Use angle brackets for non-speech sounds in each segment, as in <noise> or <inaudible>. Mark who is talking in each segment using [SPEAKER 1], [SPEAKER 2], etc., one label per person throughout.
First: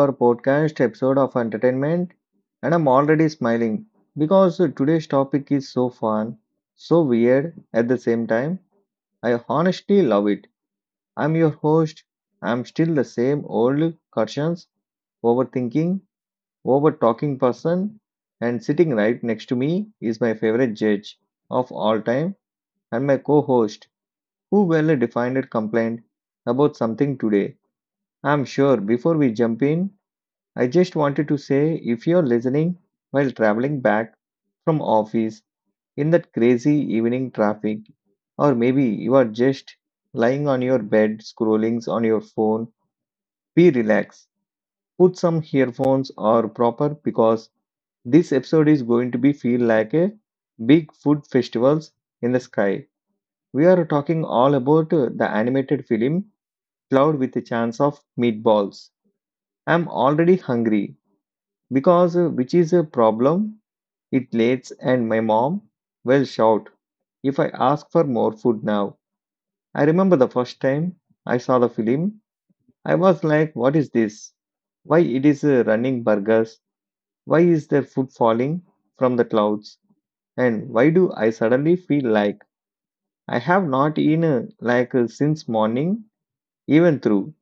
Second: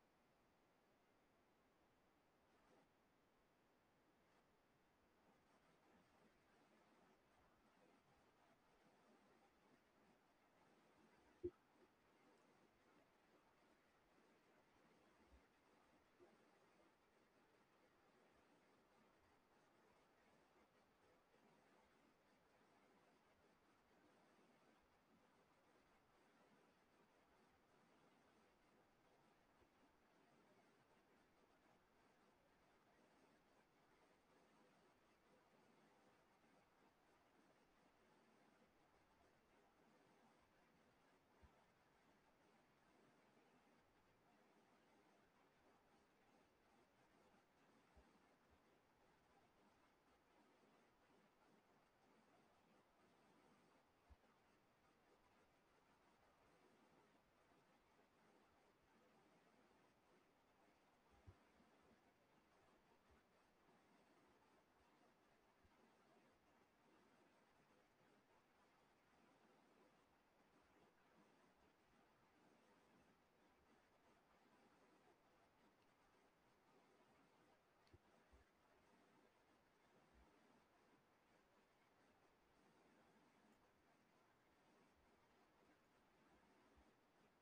[SPEAKER 1] our podcast episode of entertainment. And I'm already smiling because today's topic is so fun, so weird at the same time. I honestly love it. I'm your host. I'm still the same old conscience, overthinking, over talking person. And sitting right next to me is my favorite judge of all time and my co host who well defined a complaint about something today. I'm sure before we jump in, I just wanted to say if you're listening while traveling back from office in that crazy evening traffic, or maybe you are just lying on your bed scrolling on your phone, be relaxed. Put some earphones or proper because this episode is going to be feel like a big food festivals in the sky. We are talking all about the animated film Cloud with a chance of meatballs. I'm already hungry because which is a problem. It lates and my mom will shout if I ask for more food now. I remember the first time I saw the film, I was like, what is this? Why it is running burgers? Why is there food falling from the clouds? And why do I suddenly feel like I have not eaten like since morning even through?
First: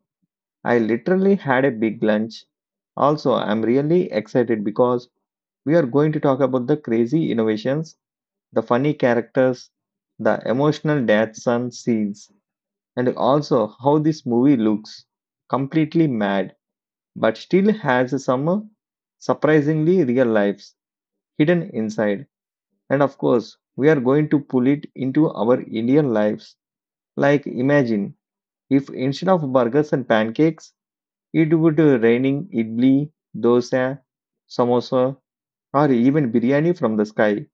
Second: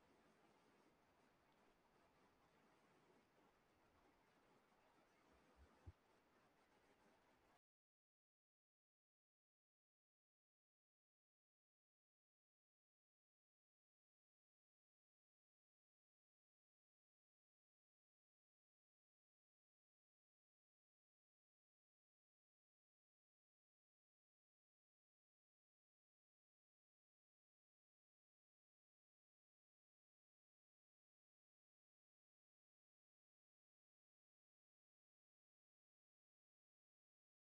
[SPEAKER 1] I literally had a big lunch. Also, I'm really excited because we are going to talk about the crazy innovations, the funny characters, the emotional dad son scenes, and also how this movie looks completely mad but still has some surprisingly real lives hidden inside. And of course, we are going to pull it into our Indian lives. Like, imagine if instead of burgers and pancakes, it would raining idli, dosa, samosa, or even biryani from the sky.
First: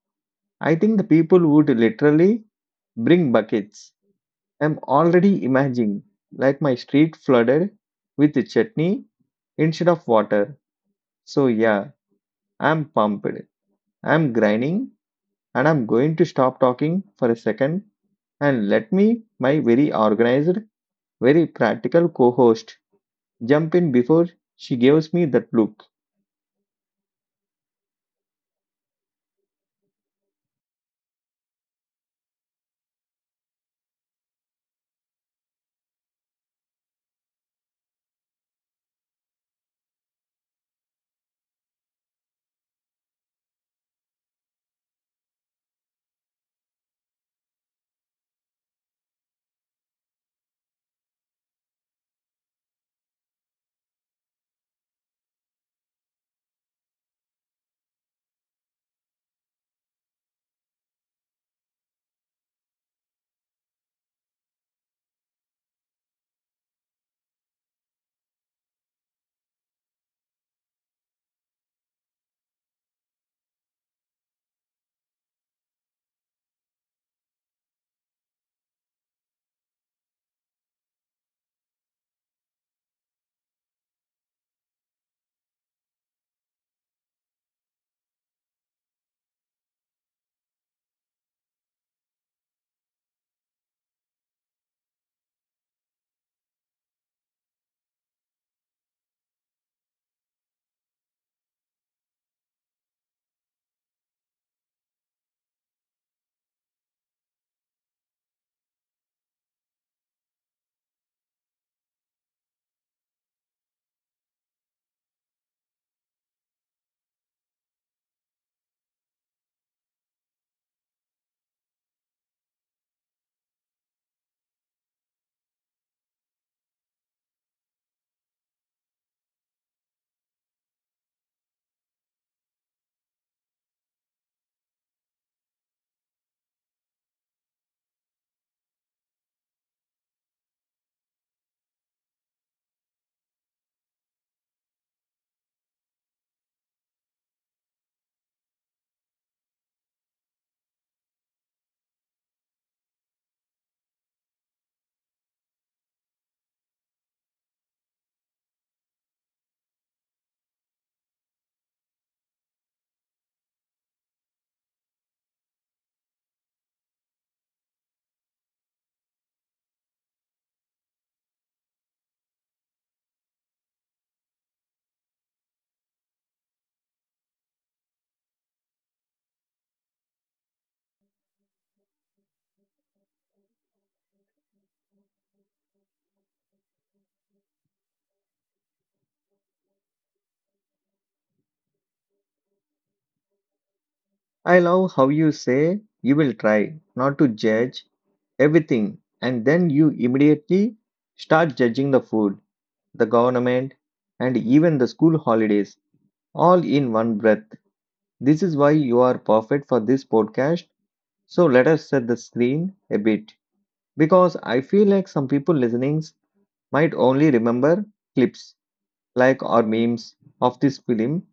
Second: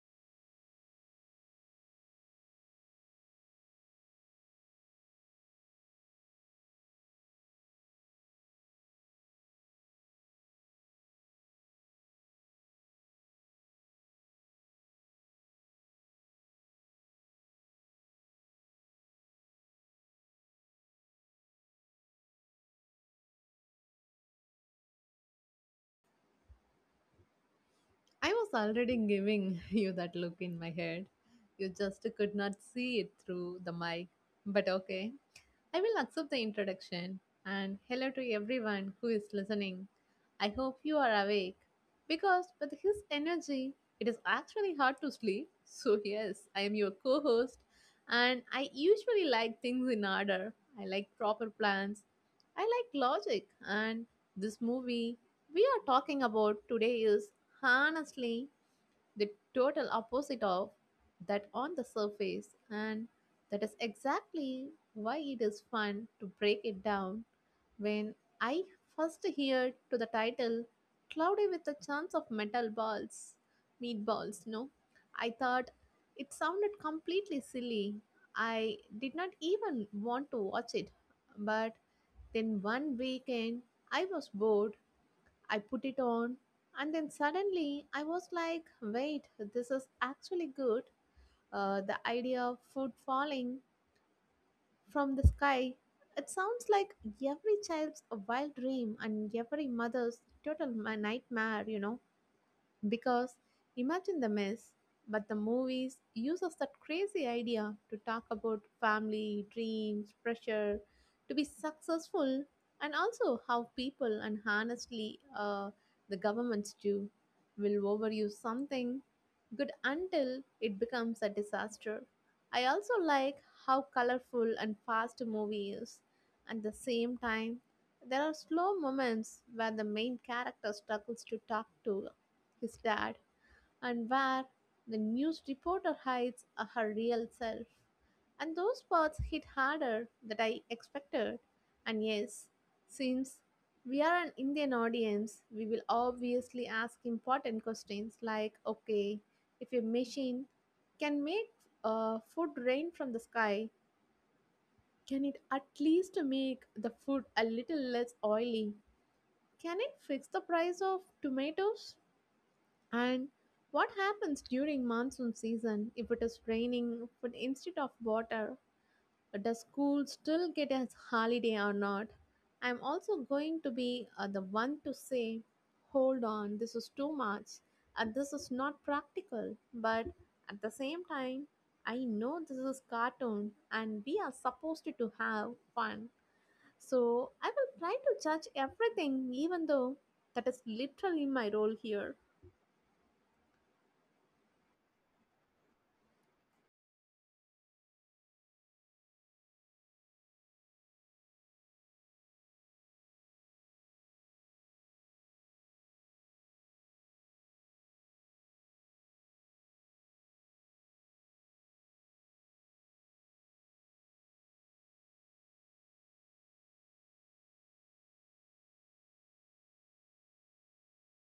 [SPEAKER 1] I think the people would literally bring buckets. I'm already imagining like my street flooded with the chutney instead of water. So yeah, I'm pumped. I'm grinding and I'm going to stop talking for a second and let me my very organized, very practical co-host jump in before she gives me that look.
[SPEAKER 2] I was already giving <laughs> you that look in my head. You just could not see it through the mic. But okay. I will accept the introduction and hello to everyone who is listening. I hope you are awake because with his energy, it is actually hard to sleep. <laughs> So, yes, I am your co host and I usually like things in order. I like proper plans, I like logic, and this movie we are talking about today is honestly the total opposite of that on the surface, and that is exactly why it is fun to break it down. When I first heard to the title "Cloudy with a Chance of Metal Balls," meatballs, no, I thought it sounded completely silly. I did not even want to watch it, but then one weekend I was bored I put it on, and then suddenly I was like, wait, this is actually good. The idea of food falling from the sky. It sounds like every child's wild dream and every mother's total nightmare, you know. Because imagine the mess, but the movies uses that crazy idea to talk about family, dreams, pressure, to be successful, and also how people and honestly the governments do will overuse something good until it becomes a disaster. I also like how colorful and fast the movie is. At the same time, there are slow moments where the main character struggles to talk to his dad, and where the news reporter hides her real self. And those parts hit harder than I expected. And yes, since we are an Indian audience, we will obviously ask important questions like okay, if a machine can make food rain from the sky, can it at least make the food a little less oily? Can it fix the price of tomatoes? And what happens during monsoon season if it is raining but instead of water? Does school still get a holiday or not? I'm also going to be the one to say, hold on, this is too much, and this is not practical. But at the same time, I know this is cartoon and we are supposed to have fun. So I will try to judge everything, even though that is literally my role here.
[SPEAKER 1] I love how you say you will try not to judge everything and then you immediately start judging the food, the government, and even the school holidays all in one breath. This is why you are perfect for this podcast. So let us set the screen a bit, because I feel like some people listening might only remember clips like or memes of this film,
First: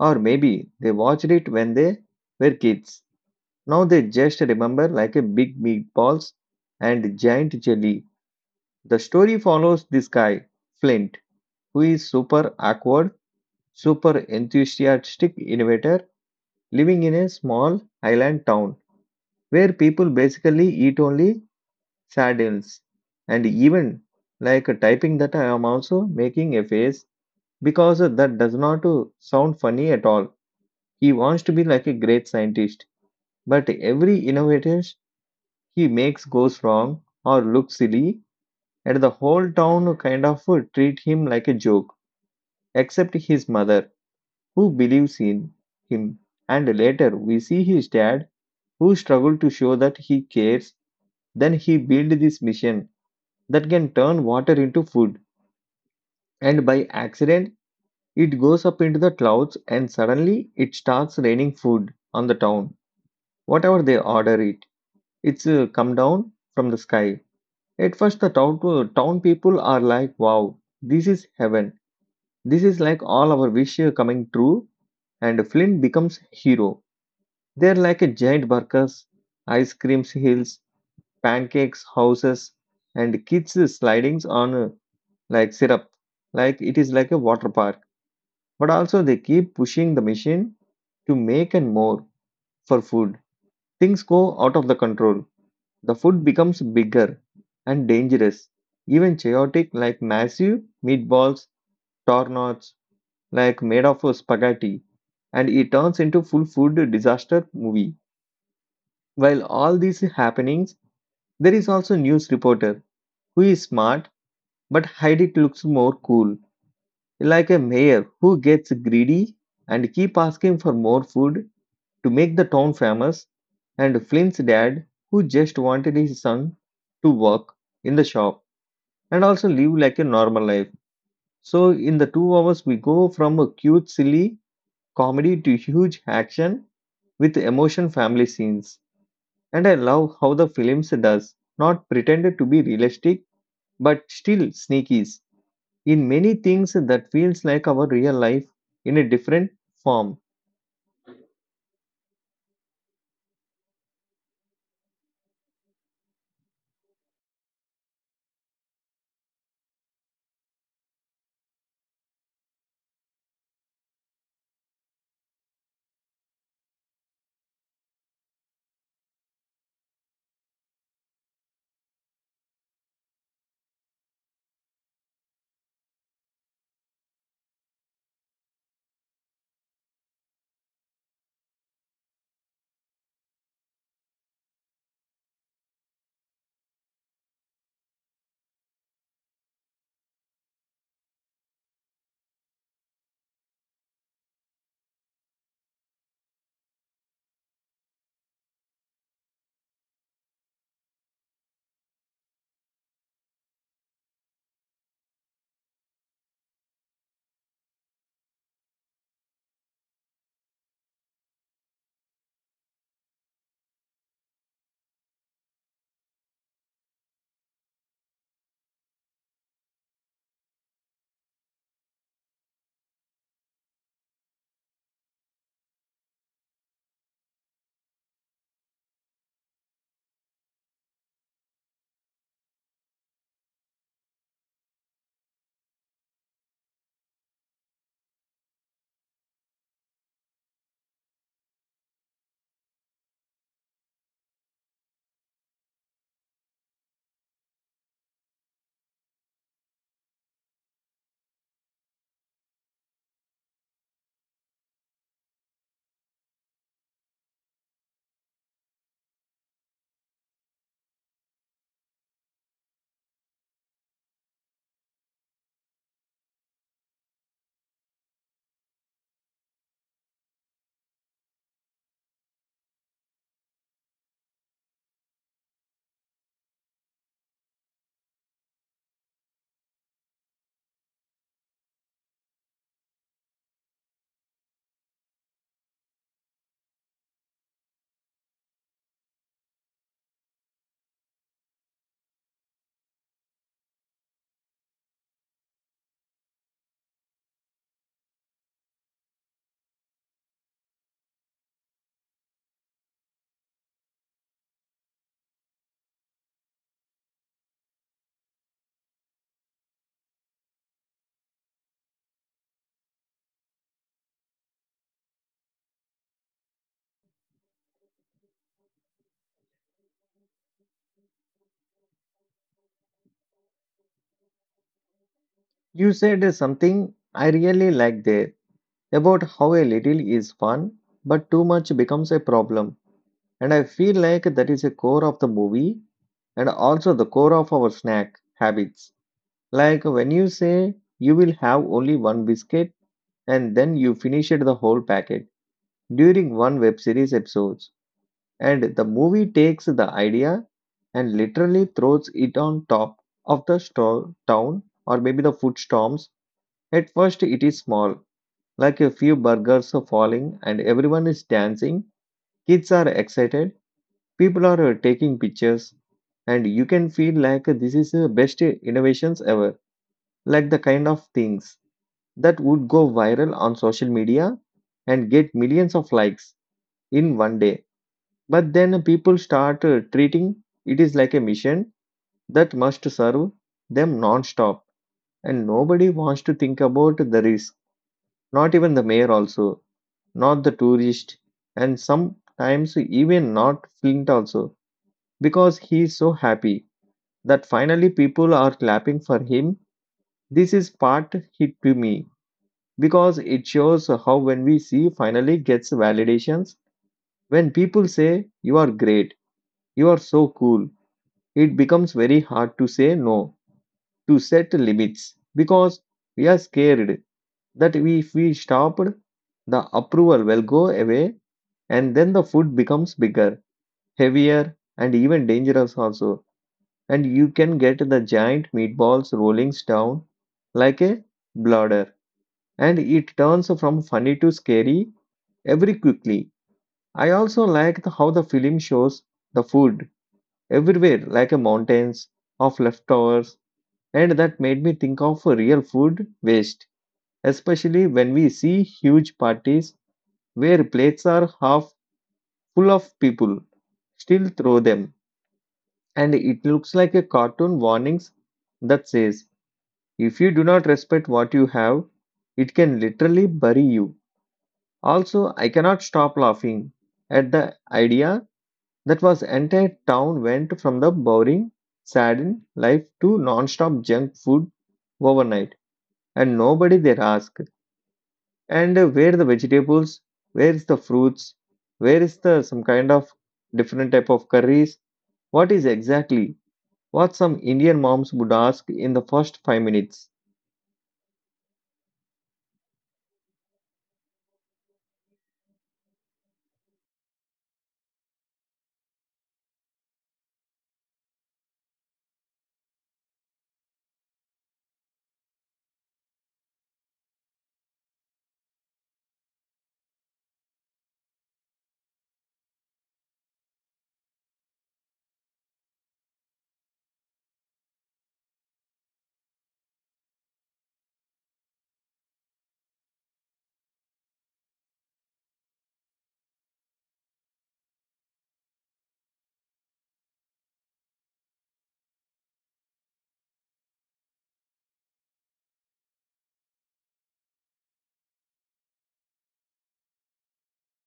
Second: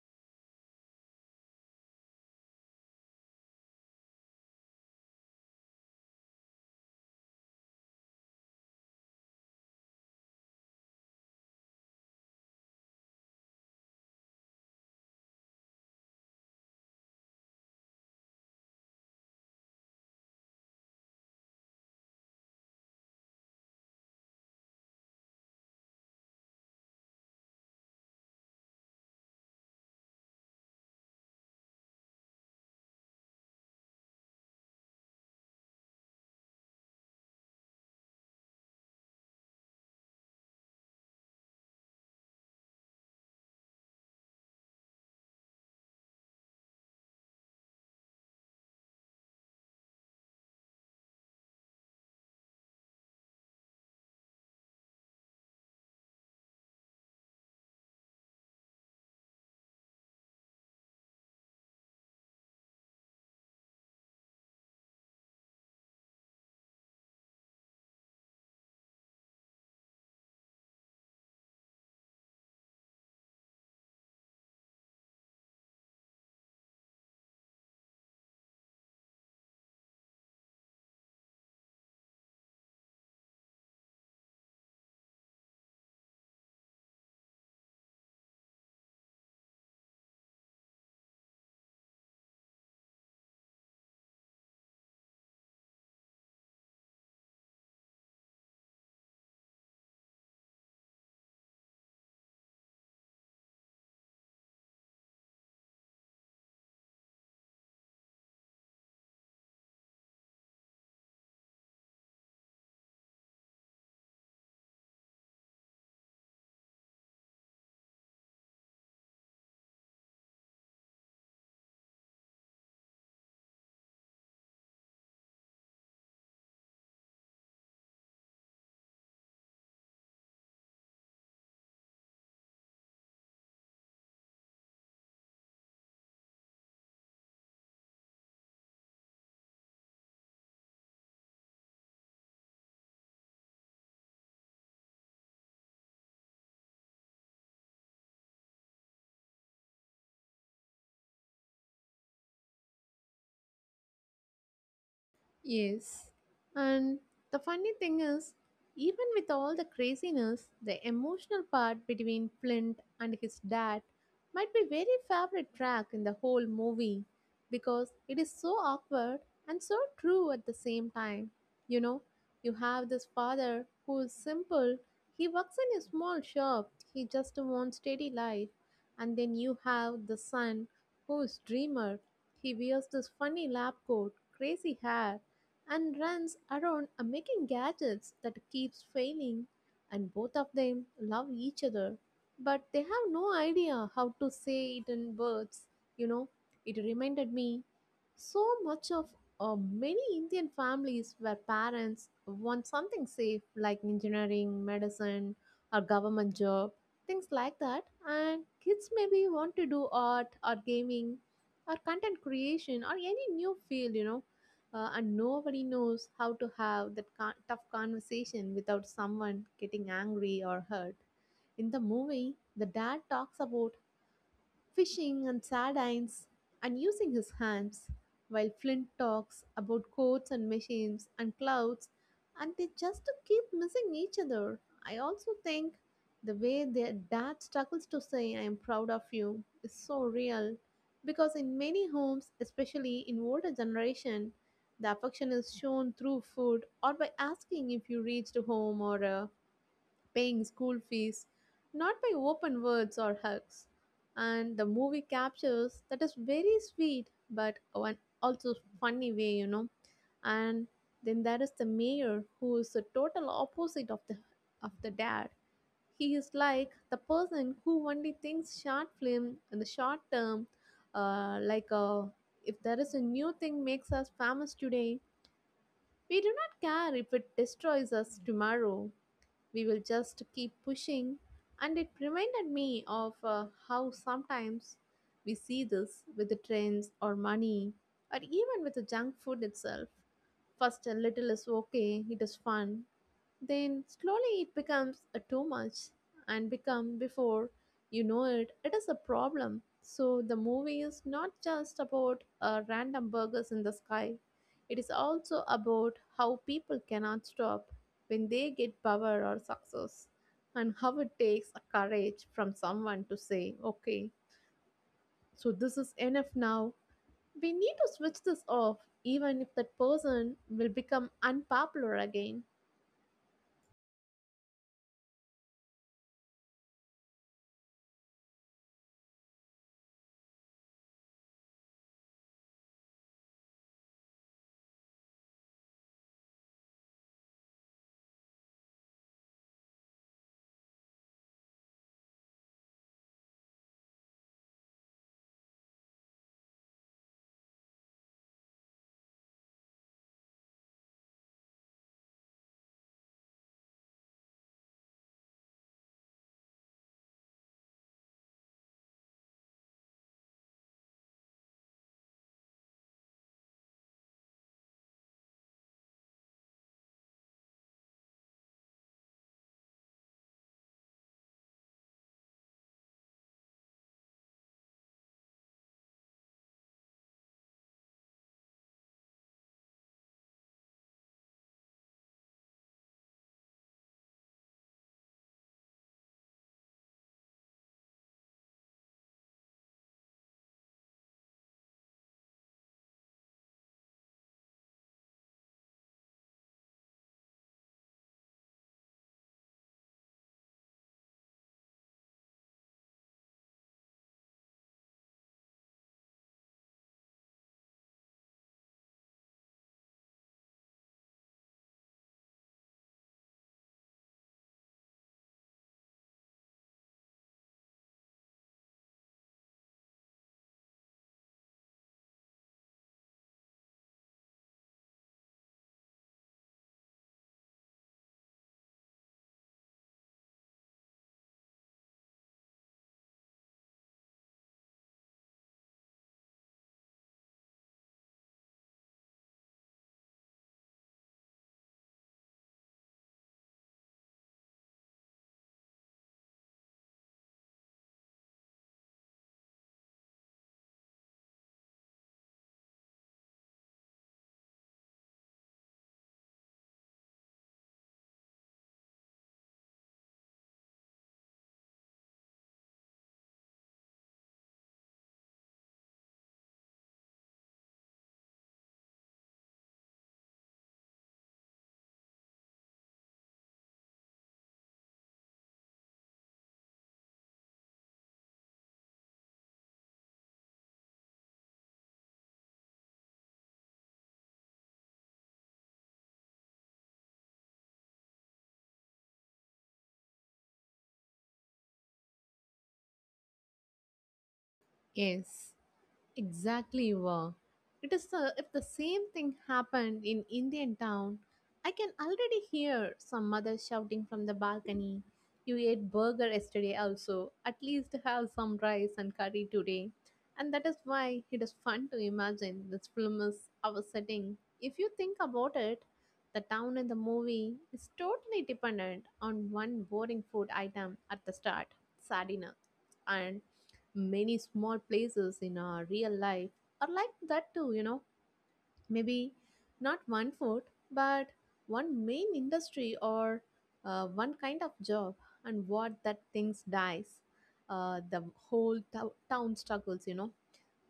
[SPEAKER 1] or maybe they watched it when they were kids. Now they just remember like a big meatballs and giant jelly. The story follows this guy, Flint, who is super awkward, super enthusiastic innovator living in a small island town where people basically eat only sardines. And even like typing that, I am also making a face because that does not sound funny at all. He wants to be like a great scientist, but every innovator he makes goes wrong or looks silly, and the whole town kind of treat him like a joke, except his mother who believes in him, and later we see his dad who struggled to show that he cares. Then he built this mission that can turn water into food, and by accident it goes up into the clouds and suddenly it starts raining food on the town. Whatever they order it, it's come down from the sky. At first, the town people are like, wow, this is heaven. This is like all our wish coming true and Flynn becomes hero. They're like a giant burgers, ice cream hills, pancakes, houses, and kids slidings on like syrup. Like it is like a water park. But also they keep pushing the machine to make and more for food. Things go out of the control. The food becomes bigger and dangerous. Even chaotic, like massive meatballs, tornadoes, like made of spaghetti. And it turns into full food disaster movie. While all these happenings, there is also news reporter who is smart but hide it looks more cool, like a mayor who gets greedy and keep asking for more food to make the town famous, and Flynn's dad who just wanted his son to work in the shop and also live like a normal life. So in the 2 hours we go from a cute silly comedy to huge action with emotion family scenes. And I love how the films does not pretend to be realistic but still sneakies in many things that feels like our real life in a different form.
[SPEAKER 2] Yes. And the funny thing is, even with all the craziness, the emotional part between Flint and his dad might be very favorite track in the whole movie because it is so awkward and so true at the same time. You know, you have this father who is simple, he works in a small shop, he just wants steady life. And then you have the son who is dreamer, he wears this funny lab coat, crazy hair and runs around making gadgets that keeps failing and both of them love each other but they have no idea how to say it in words, you know. It reminded me so much of many indian families where parents want something safe like engineering medicine or government job things like that and kids maybe want to do art or gaming or content creation or any new field, you know. And nobody knows how to have that tough conversation without someone getting angry or hurt. In the movie, the dad talks about fishing and sardines, and using his hands, while Flint talks about coats and machines and clouds, and they just keep missing each other. I also think the way their dad struggles to say, I am proud of you, is so real because in many homes, especially in older generation, the affection is shown through food or by asking if you reached home or paying school fees, not by open words or hugs. And the movie captures that is very sweet, but one also funny way, you know. And then there is the mayor who is the total opposite of the dad. He is like the person who only thinks short film in the short term, like if there is a new thing makes us famous today, we do not care if it destroys us tomorrow. We will just keep pushing. And it reminded me of how sometimes we see this with the trends or money or even with the junk food itself. First, a little is okay, it is fun, then slowly it becomes a too much and become before you know it is a problem. So the movie is not just about random burgers in the sky, it is also about how people cannot stop when they get power or success, and how it takes a courage from someone to say okay, so this is enough now, we need to switch this off, even if that person will become unpopular again.
[SPEAKER 1] You said something I really like there about how a little is fun, but too much becomes a problem. And I feel like that is a core of the movie and also the core of our snack habits. Like when you say you will have only one biscuit and then you finish it the whole packet during one web series episode. And the movie takes the idea and literally throws it on top of the town or maybe the food storms. At first, it is small, like a few burgers are falling and everyone is dancing. Kids are excited, people are taking pictures, and you can feel like this is the best innovations ever, like the kind of things that would go viral on social media and get millions of likes in one day. But then people start treating it is like a mission that must serve them non-stop, and nobody wants to think about the risk. Not even the mayor, also, not the tourist, and sometimes even not Flint also, because he is so happy that finally people are clapping for him. This is part hit to me because it shows how when we see finally gets validations, when people say you are great, you are so cool, it becomes very hard to say no, to set limits, because we are scared that we, if we stopped, the approval will go away. And then the food becomes bigger, heavier, and even dangerous also. And you can get the giant meatballs rolling down like a bladder, and it turns from funny to scary every quickly. I also like how the film shows the food everywhere, like a mountains of leftovers. And that made me think of real food waste, especially when we see huge parties where plates are half full of people still throw them. And it looks like a cartoon warnings that says, if you do not respect what you have, it can literally bury you. Also, I cannot stop laughing at the idea that was entire town went from the boring, saddened life to non-stop junk food overnight, and nobody there asked. And where the vegetables? Where is the fruits? Where is the some kind of different type of curries? What is exactly what some Indian moms would ask in the first 5 minutes?
[SPEAKER 2] Yes. Exactly, you were. It is the, if the same thing happened in Indian town, I can already hear some mother shouting from the balcony, you ate burger yesterday also, at least have some rice and curry today. And that is why it is fun to imagine this film is our setting. If you think about it, the town in the movie is totally dependent on one boring food item at the start, sardina. And many small places in our real life are like that too, you know. Maybe not one food, but one main industry or one kind of job, and what that things dies. The whole town struggles, you know.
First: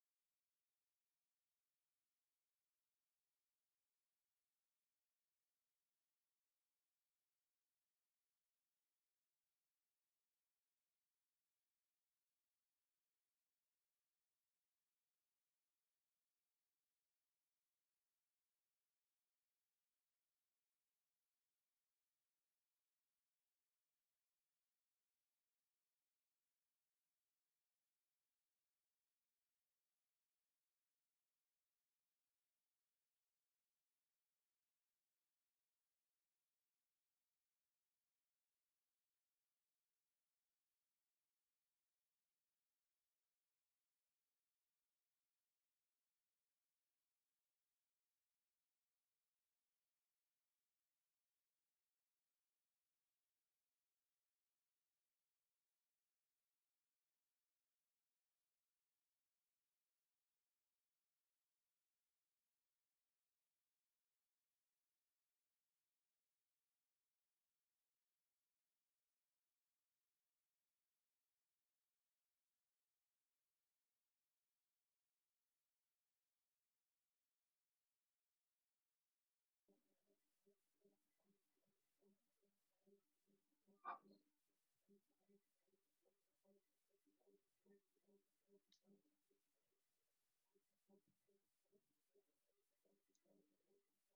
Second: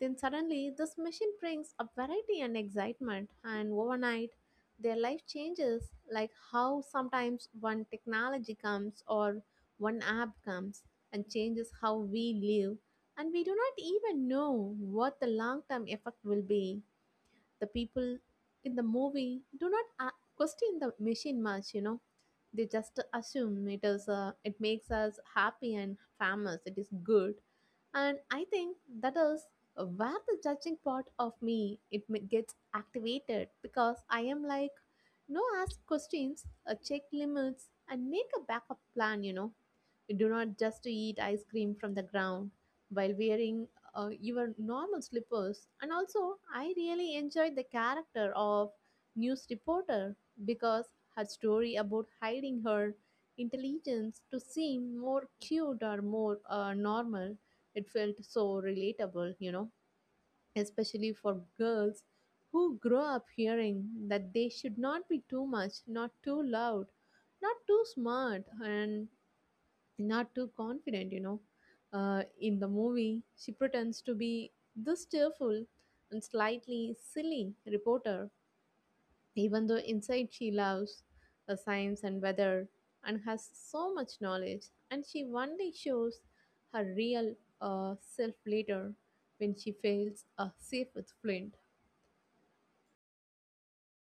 [SPEAKER 2] Then suddenly, this machine brings up variety and excitement, and overnight, their life changes like how sometimes one technology comes or one app comes and changes how we live, and we do not even know what the long term effect will be. The people in the movie do not question the machine much, you know. They just assume it is it makes us happy and famous. It is good, and I think that is where the judging part of me gets activated because I am like, no ask questions, check limits, and make a backup plan. You know, we do not just eat ice cream from the ground while wearing your normal slippers. And also, I really enjoyed the character of news reporter because her story about hiding her intelligence to seem more cute or more normal, it felt so relatable, you know, especially for girls who grow up hearing that they should not be too much, not too loud, not too smart, and not too confident, you know. In the movie, she pretends to be this cheerful and slightly silly reporter, even though inside she loves the science and weather and has so much knowledge. And she one day shows her real self later when she fails a safe with Flint.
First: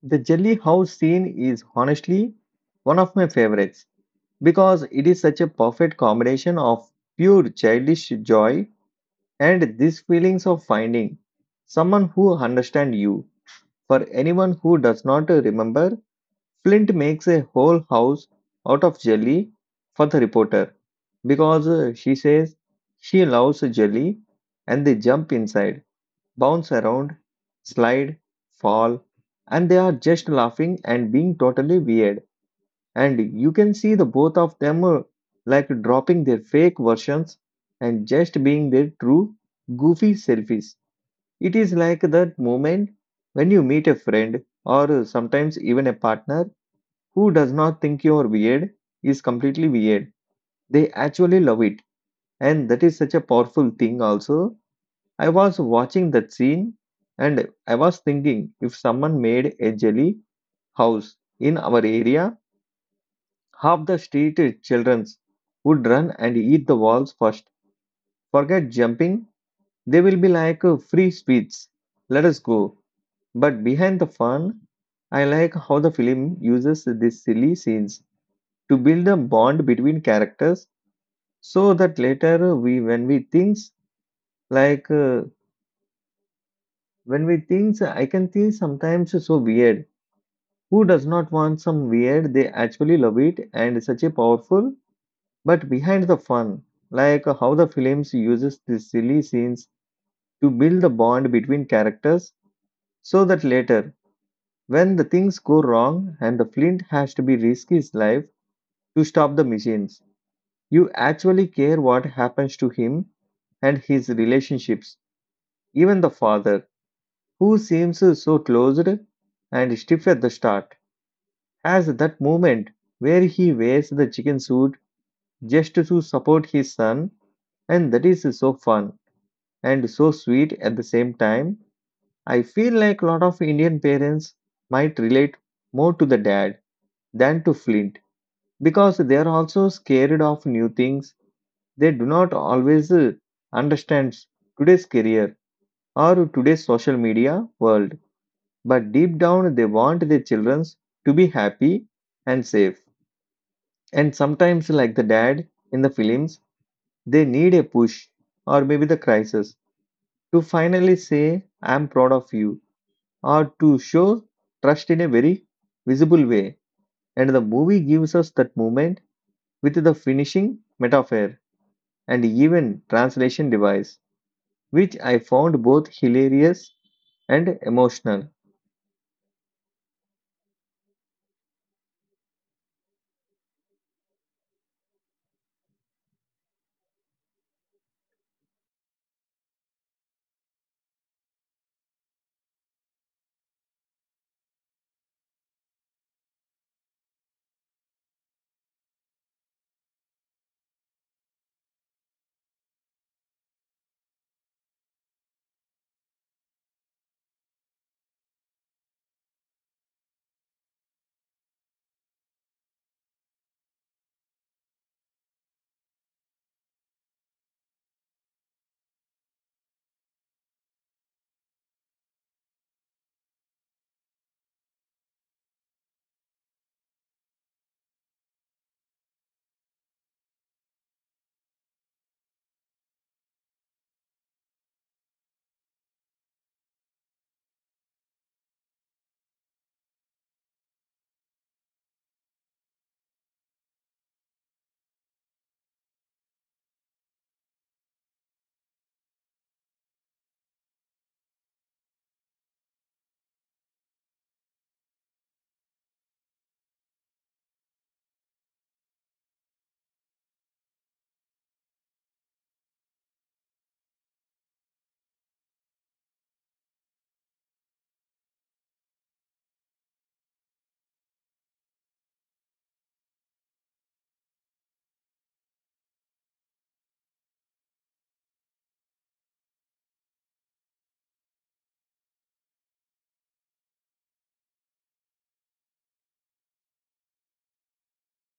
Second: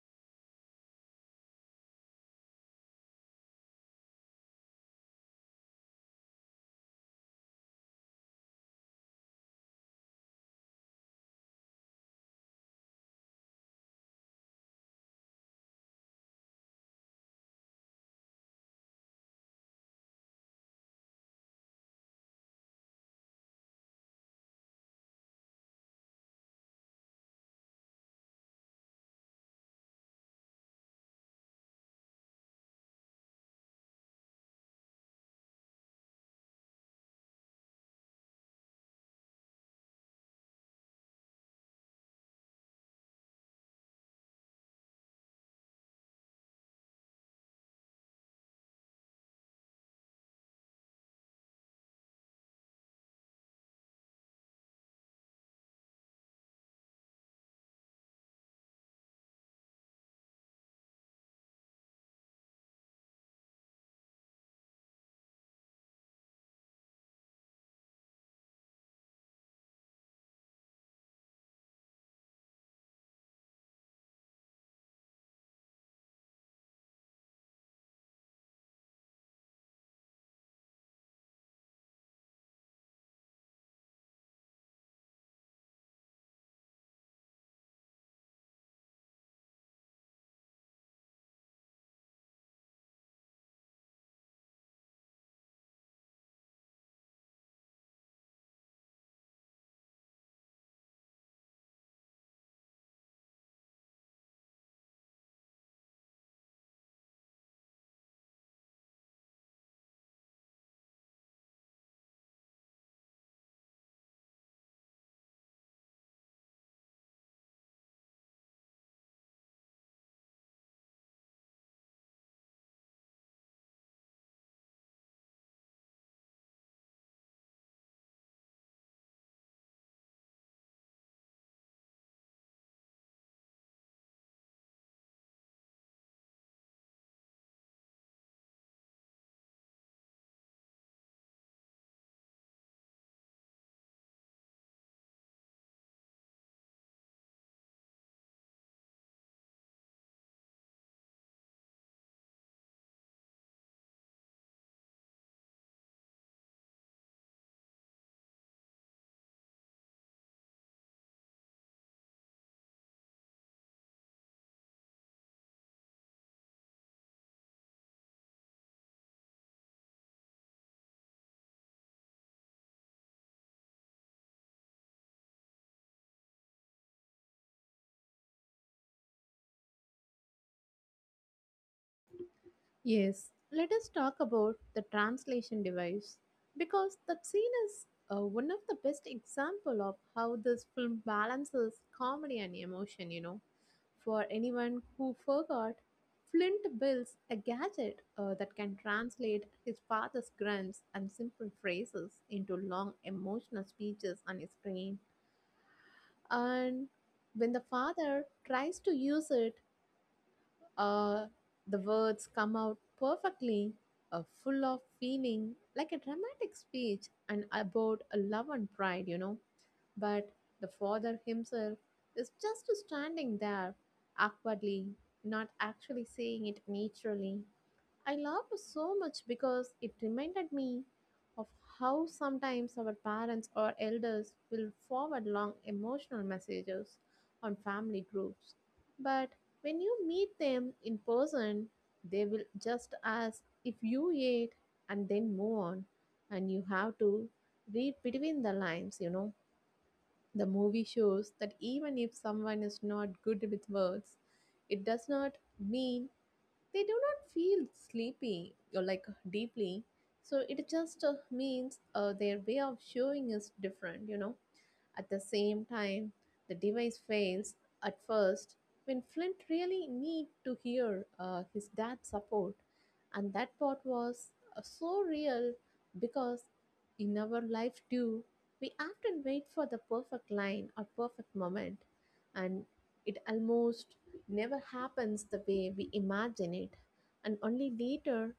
[SPEAKER 1] The jelly house scene is honestly one of my favorites because it is such a perfect combination of pure childish joy and these feelings of finding someone who understands you. For anyone who does not remember, Flint makes a whole house out of jelly for the reporter because she says she loves jelly, and they jump inside, bounce around, slide, fall, and they are just laughing and being totally weird. And you can see the both of them like dropping their fake versions and just being their true goofy selfies. It is like that moment when you meet a friend or sometimes even a partner who does not think you're weird is completely weird. They actually love it. And that is such a powerful thing, also. I was watching that scene and I was thinking, if someone made a jelly house in our area, half the street children's would run and eat the walls first. Forget jumping, they will be like free sweets. Let us go. But behind the fun, I like how the film uses these silly scenes to build a bond between characters so that later we when we thinks like when we thinks, I can think sometimes so weird, who does not want some weird, they actually love it and such a powerful. But behind the fun, like how the films uses these silly scenes to build the bond between characters so that later, when the things go wrong and the flint has to be risk his life to stop the machines, you actually care what happens to him and his relationships. Even the father, who seems so closed and stiff at the start, has that moment where he wears the chicken suit just to support his son, and that is so fun and so sweet at the same time. I feel like a lot of Indian parents might relate more to the dad than to Flint because they are also scared of new things. They do not always understand today's career or today's social media world. But deep down, they want their children to be happy and safe. And sometimes, like the dad in the films, they need a push or maybe the crisis to finally say, I'm proud of you, or to show trust in a very visible way. And the movie gives us that moment with the finishing metaphor and even translation device, which I found both hilarious and emotional.
[SPEAKER 2] Yes, let us talk about the translation device because that scene is one of the best example of how this film balances comedy and emotion, you know. For anyone who forgot, Flint builds a gadget that can translate his father's grunts and simple phrases into long emotional speeches on his screen. And when the father tries to use it, uh, the words come out perfectly, full of feeling, like a dramatic speech and about a love and pride, you know. But the father himself is just standing there, awkwardly, not actually saying it naturally. I laughed so much because it reminded me of how sometimes our parents or elders will forward long emotional messages on family groups. But when you meet them in person, they will just ask if you ate and then move on. And you have to read between the lines, you know. The movie shows that even if someone is not good with words, it does not mean they do not feel sleepy or like deeply, so it just means their way of showing is different, you know. At the same time, the device fails at first when Flint really need to hear his dad's support, and that part was so real because in our life too, we often wait for the perfect line or perfect moment, and it almost never happens the way we imagine it, and only later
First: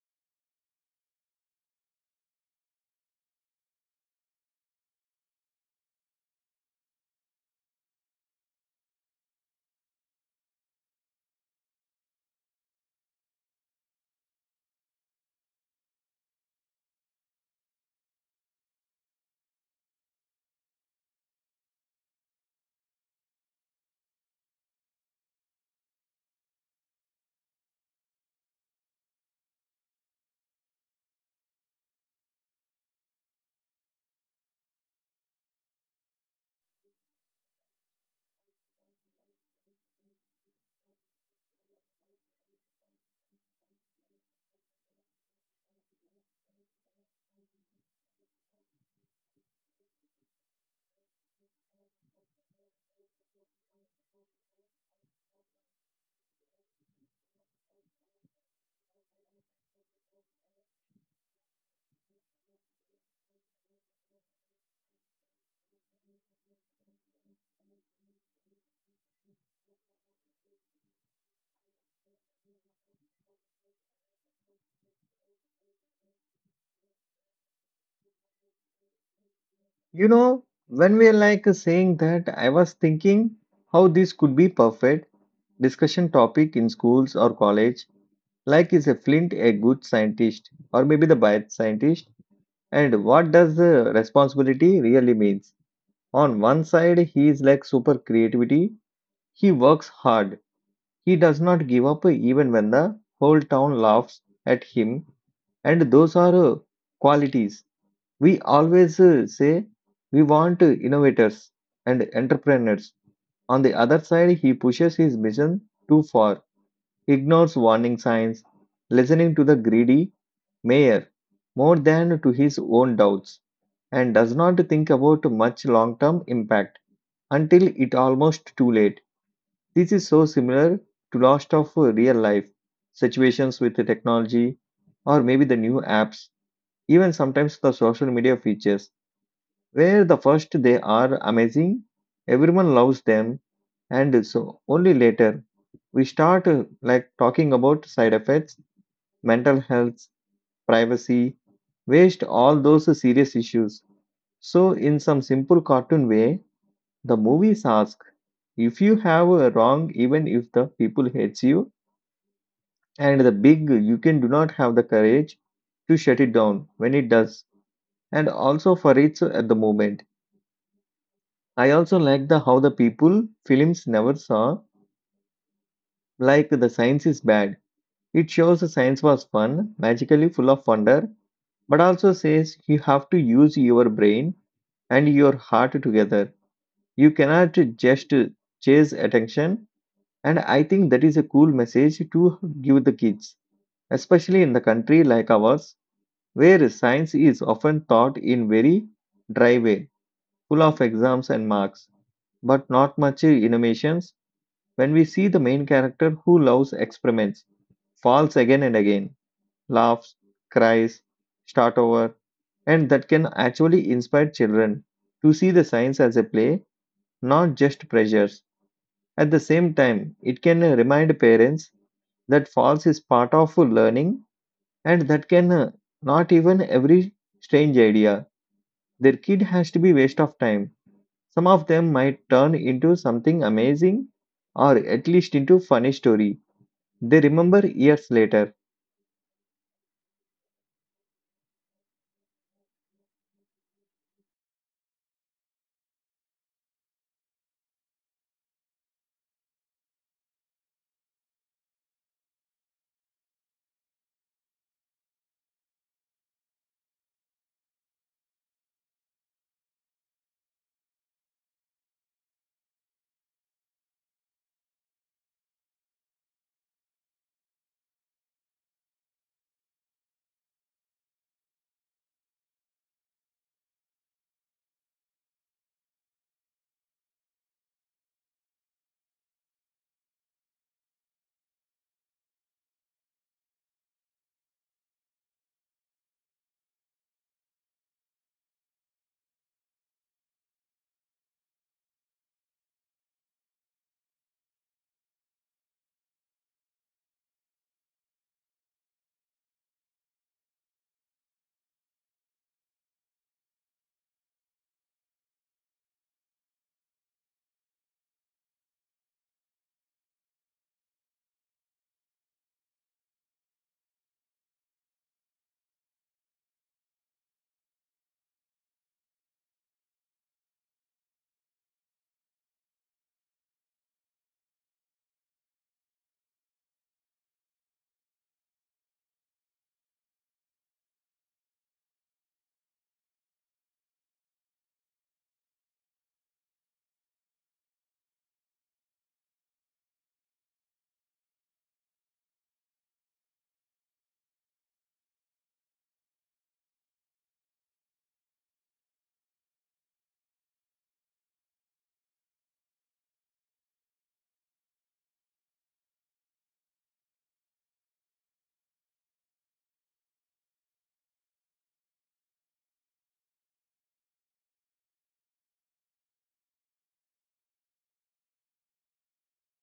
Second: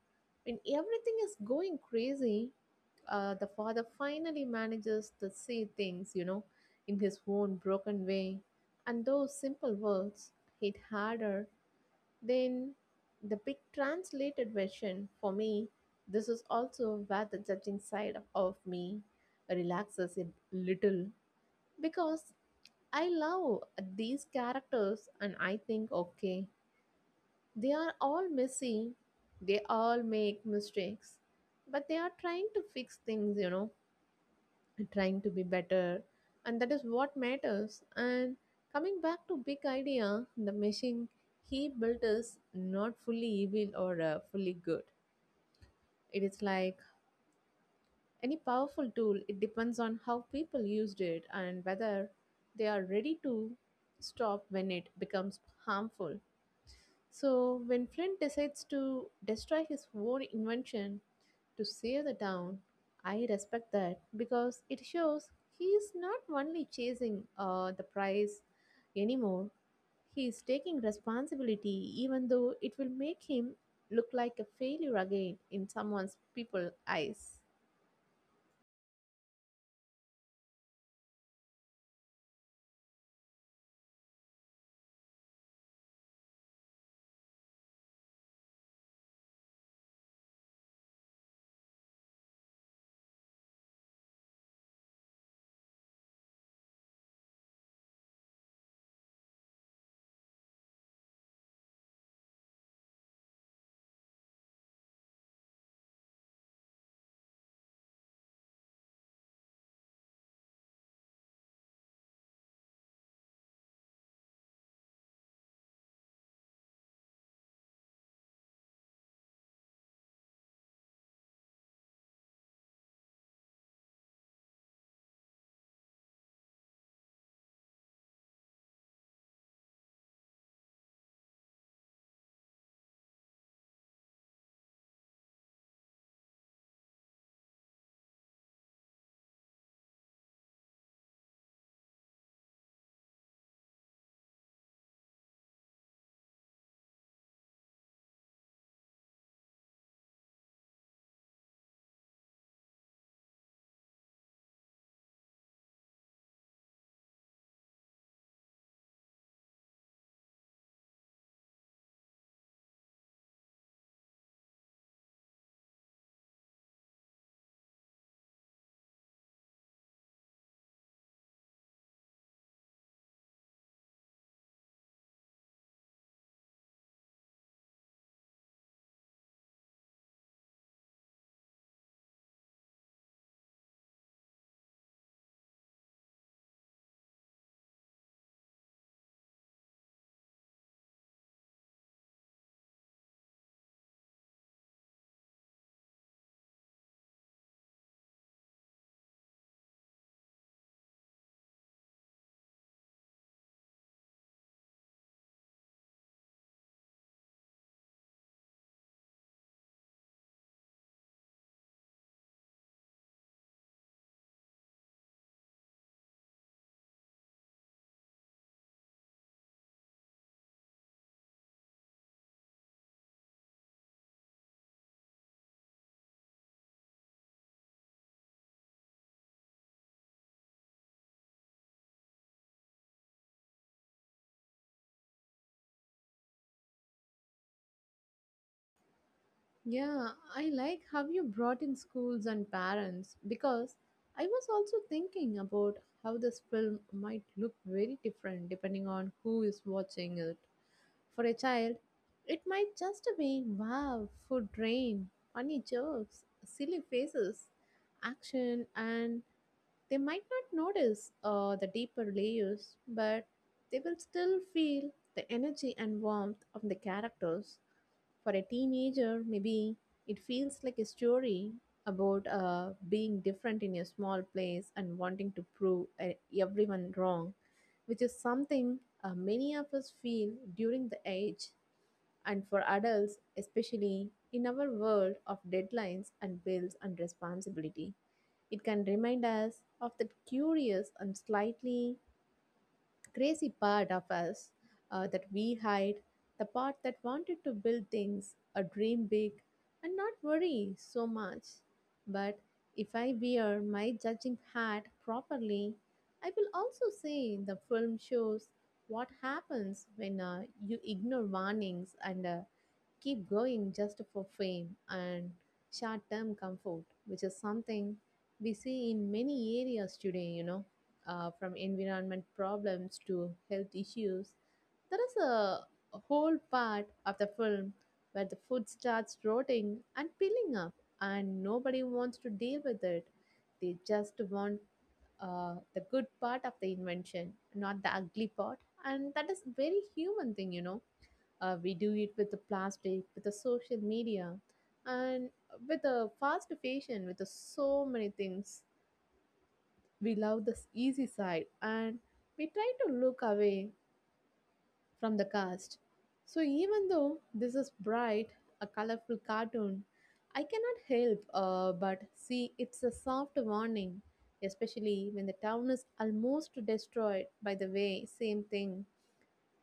[SPEAKER 2] when everything is going crazy, the father finally manages to say things, you know, in his own broken way, and those simple words hit harder than the big translated version. For me, this is also where the judging side of me relaxes a little because I love these characters and I think, okay, they are all messy, they all make mistakes, but they are trying to fix things, trying to be better, and that is what matters. And coming back to big idea, the machine he built is not fully evil or fully good. It is like any powerful tool, it depends on how people used it and whether they are ready to stop when it becomes harmful. So, when Flint decides to destroy his own invention to save the town, I respect that because it shows he is not only chasing the prize anymore, he is taking responsibility, even though it will make him look like a failure again in someone's people's eyes.
[SPEAKER 1] You know, when we are like saying that, I was thinking how this could be perfect discussion topic in schools or college. Like, is a Flint a good scientist or maybe the bad scientist? And what does the responsibility really means? On one side, he is like super creativity. He works hard. He does not give up even when the whole town laughs at him. And those are qualities we always say we want innovators and entrepreneurs. On the other side, he pushes his mission too far, ignores warning signs, listening to the greedy mayor more than to his own doubts, and does not think about much long term impact until it almost too late. This is so similar to lots of real life situations with the technology or maybe the new apps, even sometimes the social media features where the first they are amazing, everyone loves them, and so only later we start like talking about side effects, mental health, privacy, waste, all those serious issues. So in some simple cartoon way, the movies ask if you have a wrong, even if the people hates you, and the big you can do not have the courage to shut it down when it does, and also for it's at the moment I also like the how the people films never saw, like the science is bad. It shows the science was fun, magically full of wonder, but also says you have to use your brain and your heart together. You cannot just chase attention, and I think that is a cool message to give the kids, especially in the country like ours, where science is often taught in very dry way, full of exams and marks, but not much innovations when we see the main character who loves experiments, falls again and again, laughs, cries, start over, and that can actually inspire children to see the science as a play, not just pressures. At the same time, it can remind parents that falls is part of learning and that can not even every strange idea their kid has to be waste of time, some of them might turn into something amazing or at least into funny story they remember years later.
[SPEAKER 2] Yeah, I like how you brought in schools and parents because I was also thinking about how this film might look very different depending on who is watching it. For a child, it might just be wow, food rain, funny jokes, silly faces, action, and they might not notice the deeper layers, but they will still feel the energy and warmth of the characters. For a teenager, maybe it feels like a story about being different in a small place and wanting to prove everyone wrong, which is something many of us feel during the age. And for adults, especially in our world of deadlines and bills and responsibility, it can remind us of that curious and slightly crazy part of us that we hide, the part that wanted to build things, or dream big, and not worry so much. But if I wear my judging hat properly, I will also say the film shows what happens when you ignore warnings and keep growing just for fame and short term comfort, which is something we see in many areas today, you know, from environment problems to health issues. There is a whole part of the film where the food starts rotting and peeling up, and nobody wants to deal with it. They just want the good part of the invention, not the ugly part. And that is very human thing, we do it with the plastic, with the social media, and with the fast fashion, with the so many things. We love this easy side and we try to look away from the cast. So even though this is bright, a colorful cartoon, I cannot help but see it's a soft warning, especially when the town is almost destroyed by the way same thing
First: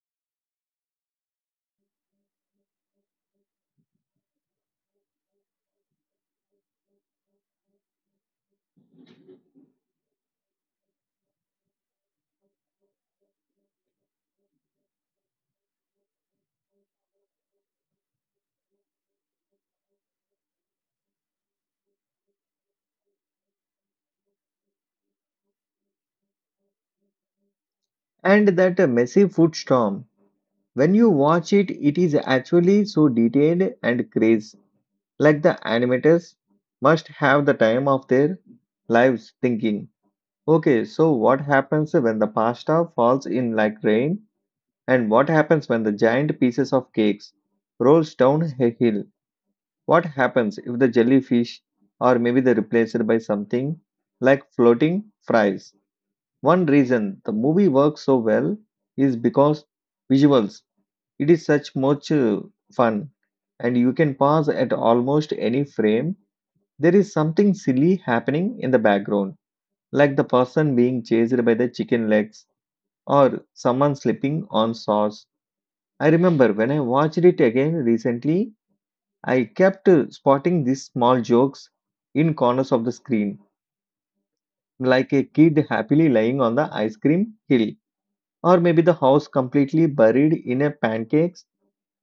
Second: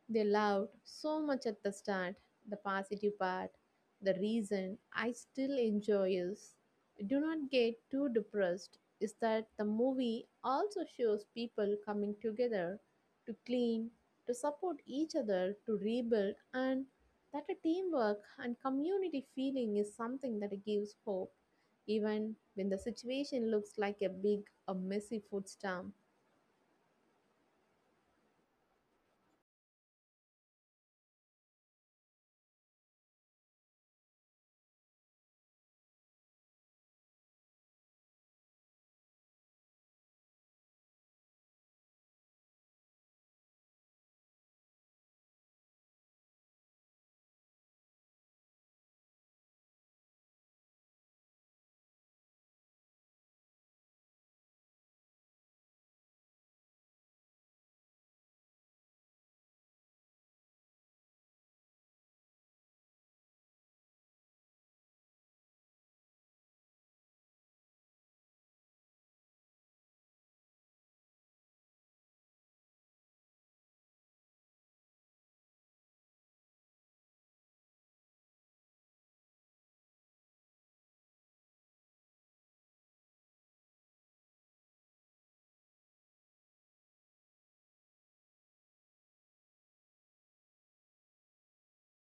[SPEAKER 2] they loved so much at the start, the positive part. The reason I still enjoy is, do not get too depressed, is that the movie also shows people coming together to clean, to support each other, to rebuild, and that a teamwork and community feeling is something that gives hope, even when the situation looks like a big, a messy food storm.
[SPEAKER 1] And that messy food storm, when you watch it, it is actually so detailed and crazy. Like the animators must have the time of their lives thinking, okay, so what happens when the pasta falls in like rain? And what happens when the giant pieces of cakes rolls down a hill? What happens if the jellyfish or maybe they're replaced by something like floating fries? One reason the movie works so well is because visuals. It is such much fun, and you can pause at almost any frame. There is something silly happening in the background, like the person being chased by the chicken legs or someone slipping on sauce. I remember when I watched it again recently, I kept spotting these small jokes in corners of the screen, like a kid happily lying on the ice cream hill or maybe the house completely buried in a pancakes,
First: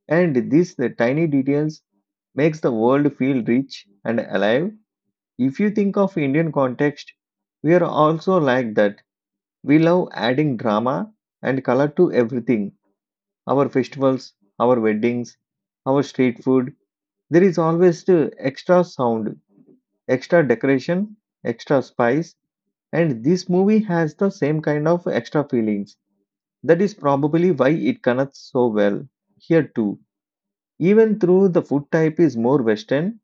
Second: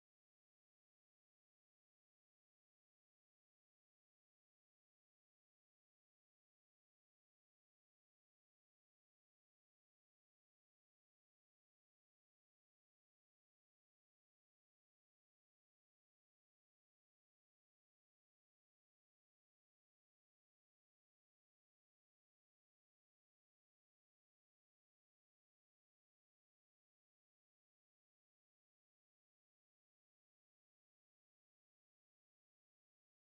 [SPEAKER 1] and these the tiny details makes the world feel rich and alive. If you think of Indian context, we are also like that. We love adding drama and color to everything, our festivals, our weddings, our street food. There is always the extra sound, extra decoration, extra spice, and this movie has the same kind of extra feelings. That is probably why it connects so well here too. Even though the food type is more Western,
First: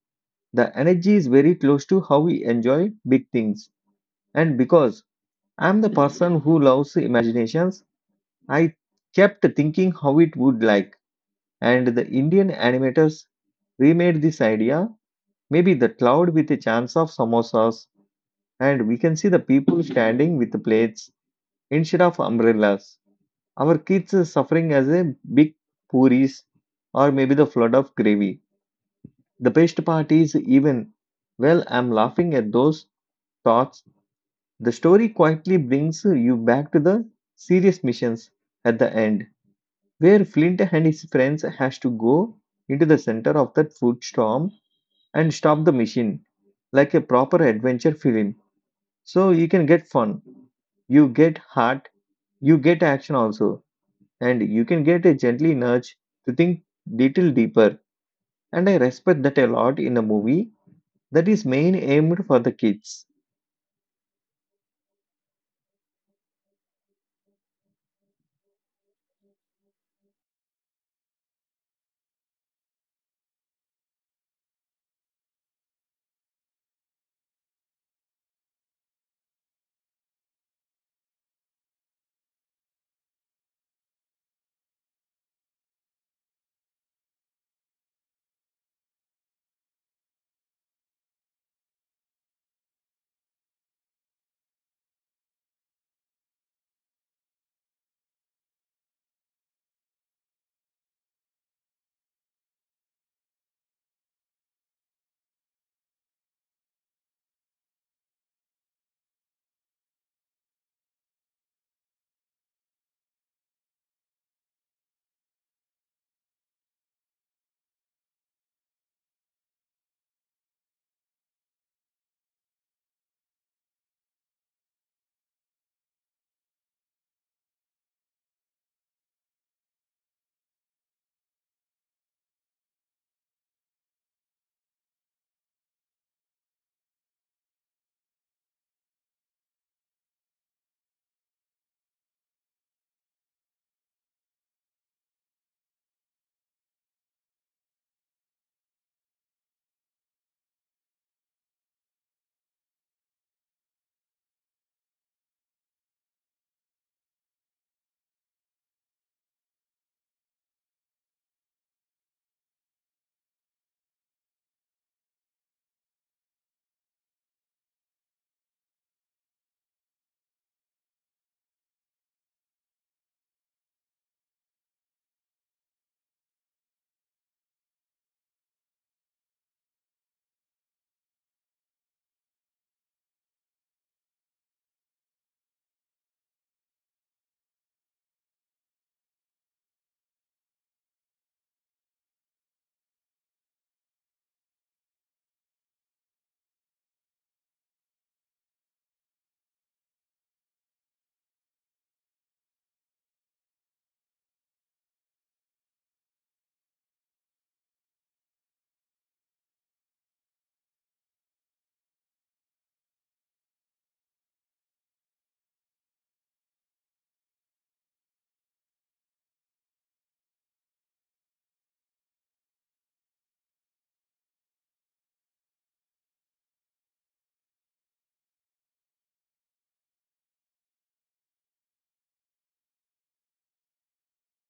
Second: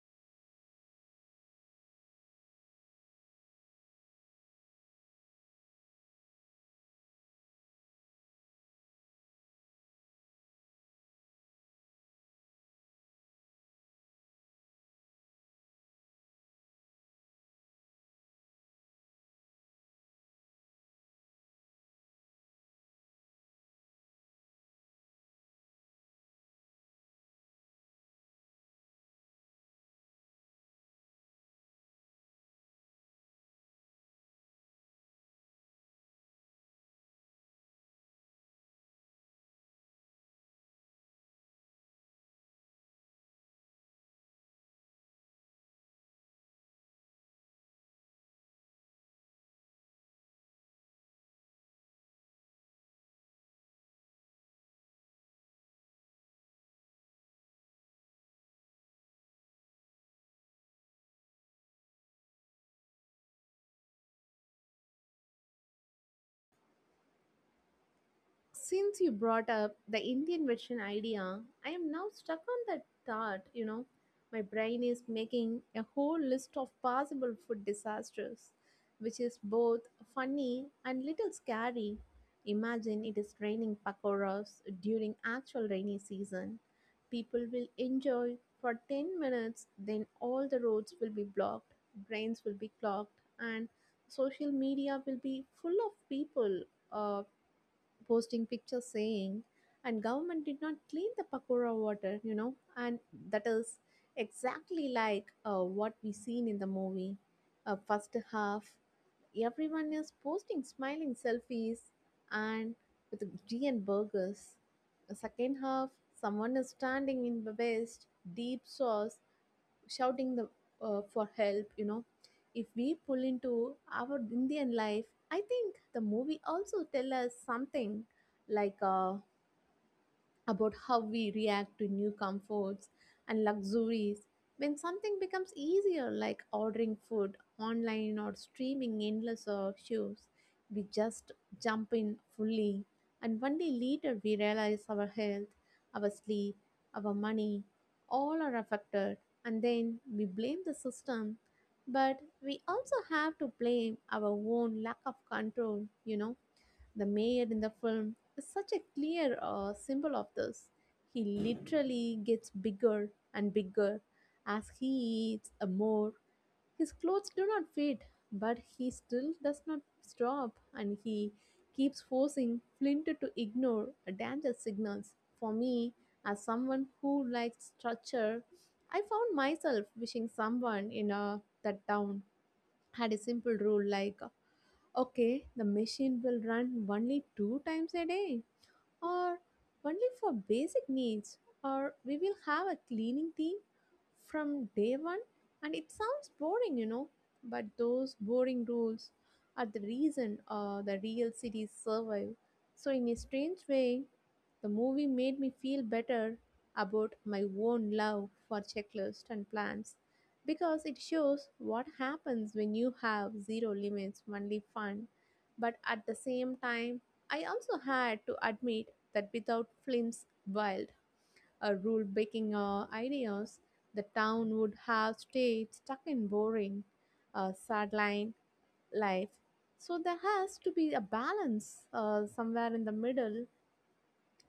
[SPEAKER 1] the energy is very close to how we enjoy big things. And because I'm the person who loves imaginations, I kept thinking how it would like. And the Indian animators remade this idea, maybe the cloud with a chance of samosas, and we can see the people standing with plates instead of umbrellas. Our kids are suffering as a big puris or maybe the flood of gravy. The best part is even, well, I'm laughing at those thoughts. The story quietly brings you back to the serious missions at the end, where Flint and his friends has to go into the center of that food storm and stop the machine, like a proper adventure film. So you can get fun, you get heart, you get action also, and you can get a gently nudge to think little deeper. And I respect that a lot in a movie that is main aimed for the kids.
[SPEAKER 2] Since you brought up the Indian version idea, I am now stuck on that thought. You know, my brain is making a whole list of possible food disasters, which is both funny and little scary. Imagine it is raining pakoras during actual rainy season. People will enjoy for 10 minutes, then all the roads will be blocked, brains will be clogged, and social media will be full of people uh, posting pictures saying, and government did not clean the pakora water, you know, and that is exactly like what we seen in the movie. First half, everyone is posting smiling selfies and with tea and burgers. The second half, someone is standing in the waist, deep sauce, shouting the for help, you know. If we pull into our indian life, I think the movie also tell us something like about how we react to new comforts and luxuries. When something becomes easier like ordering food online or streaming endless shows, we just jump in fully, and one day later we realize our health, our sleep, our money, all are affected. And then we blame the system, but we also have to blame our own lack of control, you know. The mayor in the film is such a clear symbol of this. He literally gets bigger and bigger as he eats more. His clothes do not fit, but he still does not stop and he keeps forcing Flint to ignore danger signals. For me, as someone who likes structure, I found myself wishing someone in a, that town had a simple rule like, okay, the machine will run only 2 times a day, or only for basic needs, or we will have a cleaning team from day one. And it sounds boring, you know, but those boring rules are the reason the real cities survive. So, in a strange way, the movie made me feel better about my own love for checklists and plans because it shows what happens when you have zero limits, only fun. But at the same time, I also had to admit that without Flint's wild rule breaking ideas, the town would have stayed stuck in boring, sideline life. So there has to be a balance somewhere in the middle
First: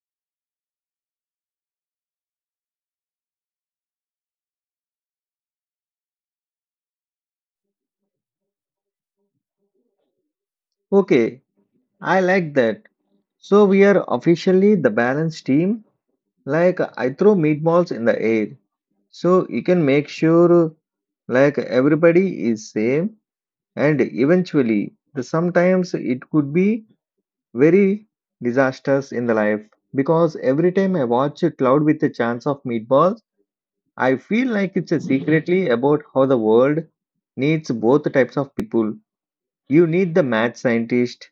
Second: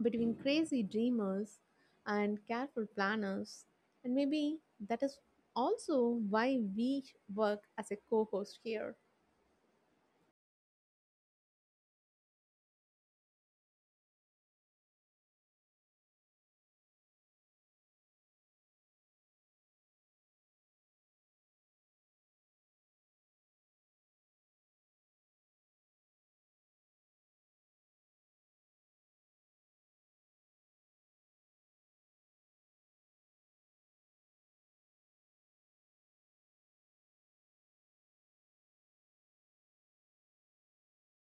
[SPEAKER 2] between crazy dreamers and careful planners. And maybe that is also why we work as a co host here.
[SPEAKER 1] Okay, I like that. So we are officially the balanced team. Like I throw meatballs in the air, so you can make sure like everybody is same. And eventually, the sometimes it could be very disastrous in the life because every time I watch a cloud with a chance of meatballs. I feel like it's a secretly about how the world needs both types of people. You need the mad scientist,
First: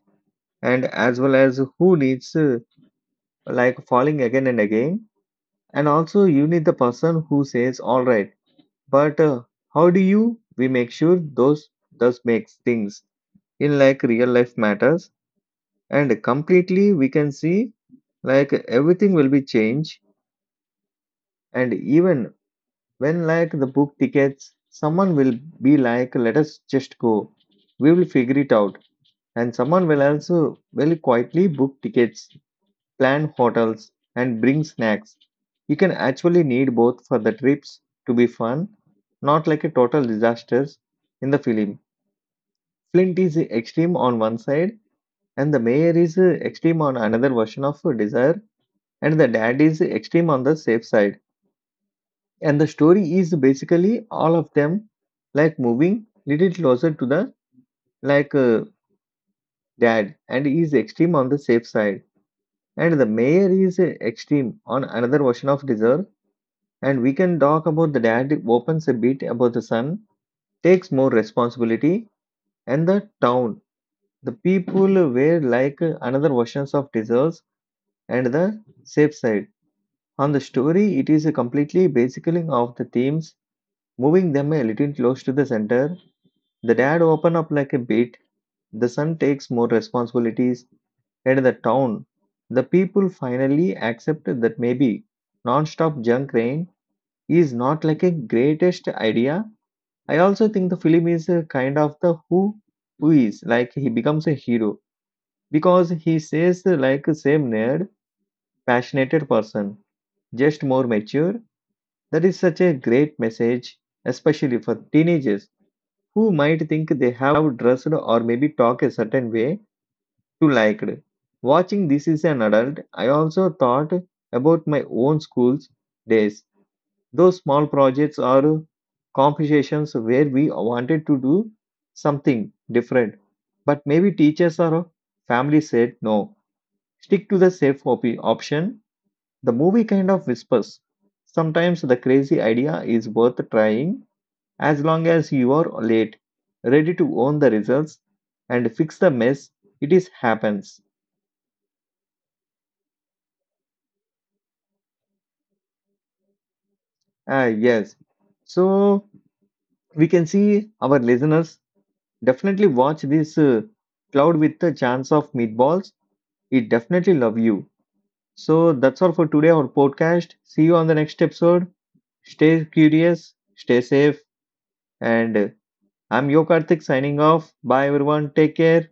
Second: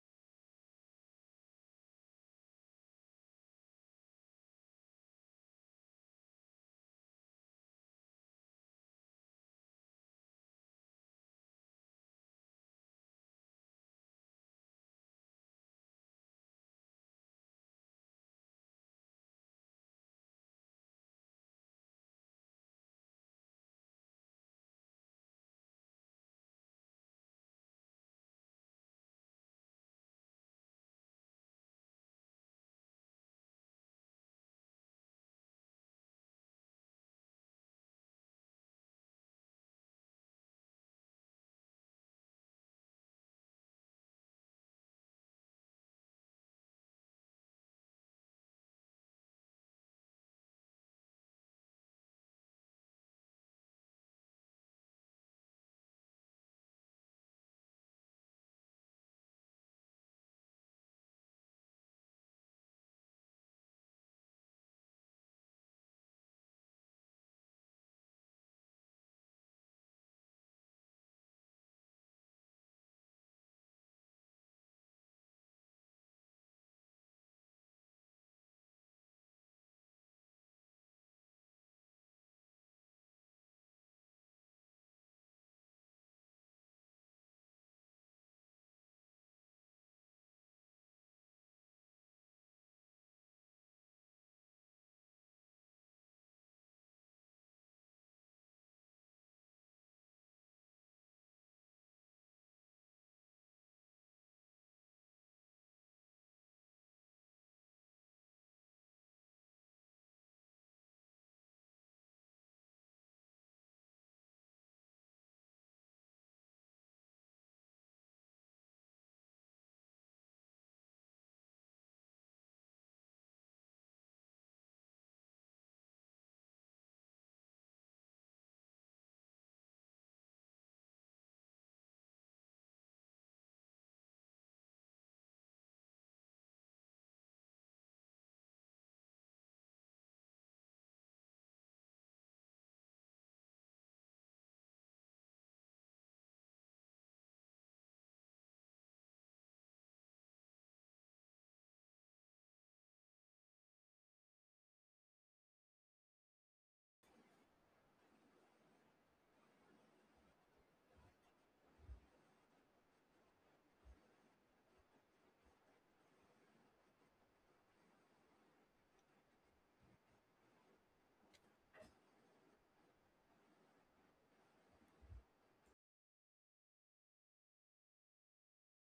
[SPEAKER 1] and as well as who needs like falling again and again. And also, you need the person who says, "All right, but how do you we make sure those makes things in like real life matters?" And completely, we can see like everything will be changed, and even when like the book tickets, someone will be like, let us just go. We will figure it out. And someone will also will quietly book tickets, plan hotels, and bring snacks. You can actually need both for the trips to be fun, not like a total disaster in the film. Flint is extreme on one side, and the mayor is extreme on another version of desire, and the dad is extreme on the safe side. And the story is basically all of them like moving little closer to the like dad, and he is extreme on the safe side. And the mayor is extreme on another version of deserve. And we can talk about the dad opens a bit about the son, takes more responsibility, and the town. The people were like another versions of deserves and the safe side. On the story, it is a completely basically of the themes, moving them a little close to the center. The dad open up like a bit, the son takes more responsibilities, and the town, the people finally accept that maybe non-stop junk rain is not like a greatest idea. I also think the film is a kind of the who is like he becomes a hero because he says like same nerd, passionate person, just more mature. That is such a great message, especially for teenagers who might think they have dressed or maybe talk a certain way to liked. Watching this is an adult, I also thought about my own school's days. Those small projects or conversations where we wanted to do something different, but maybe teachers or family said no. Stick to the safe option. The movie kind of whispers. Sometimes the crazy idea is worth trying as long as you are late, ready to own the results and fix the mess. It is happens. Ah, yes. So we can see our listeners definitely watch this cloud with the chance of meatballs. It definitely love you. So that's all for today, our podcast. See you on the next episode. Stay curious, stay safe, and I'm Yo Karthik signing off. Bye, everyone. Take care.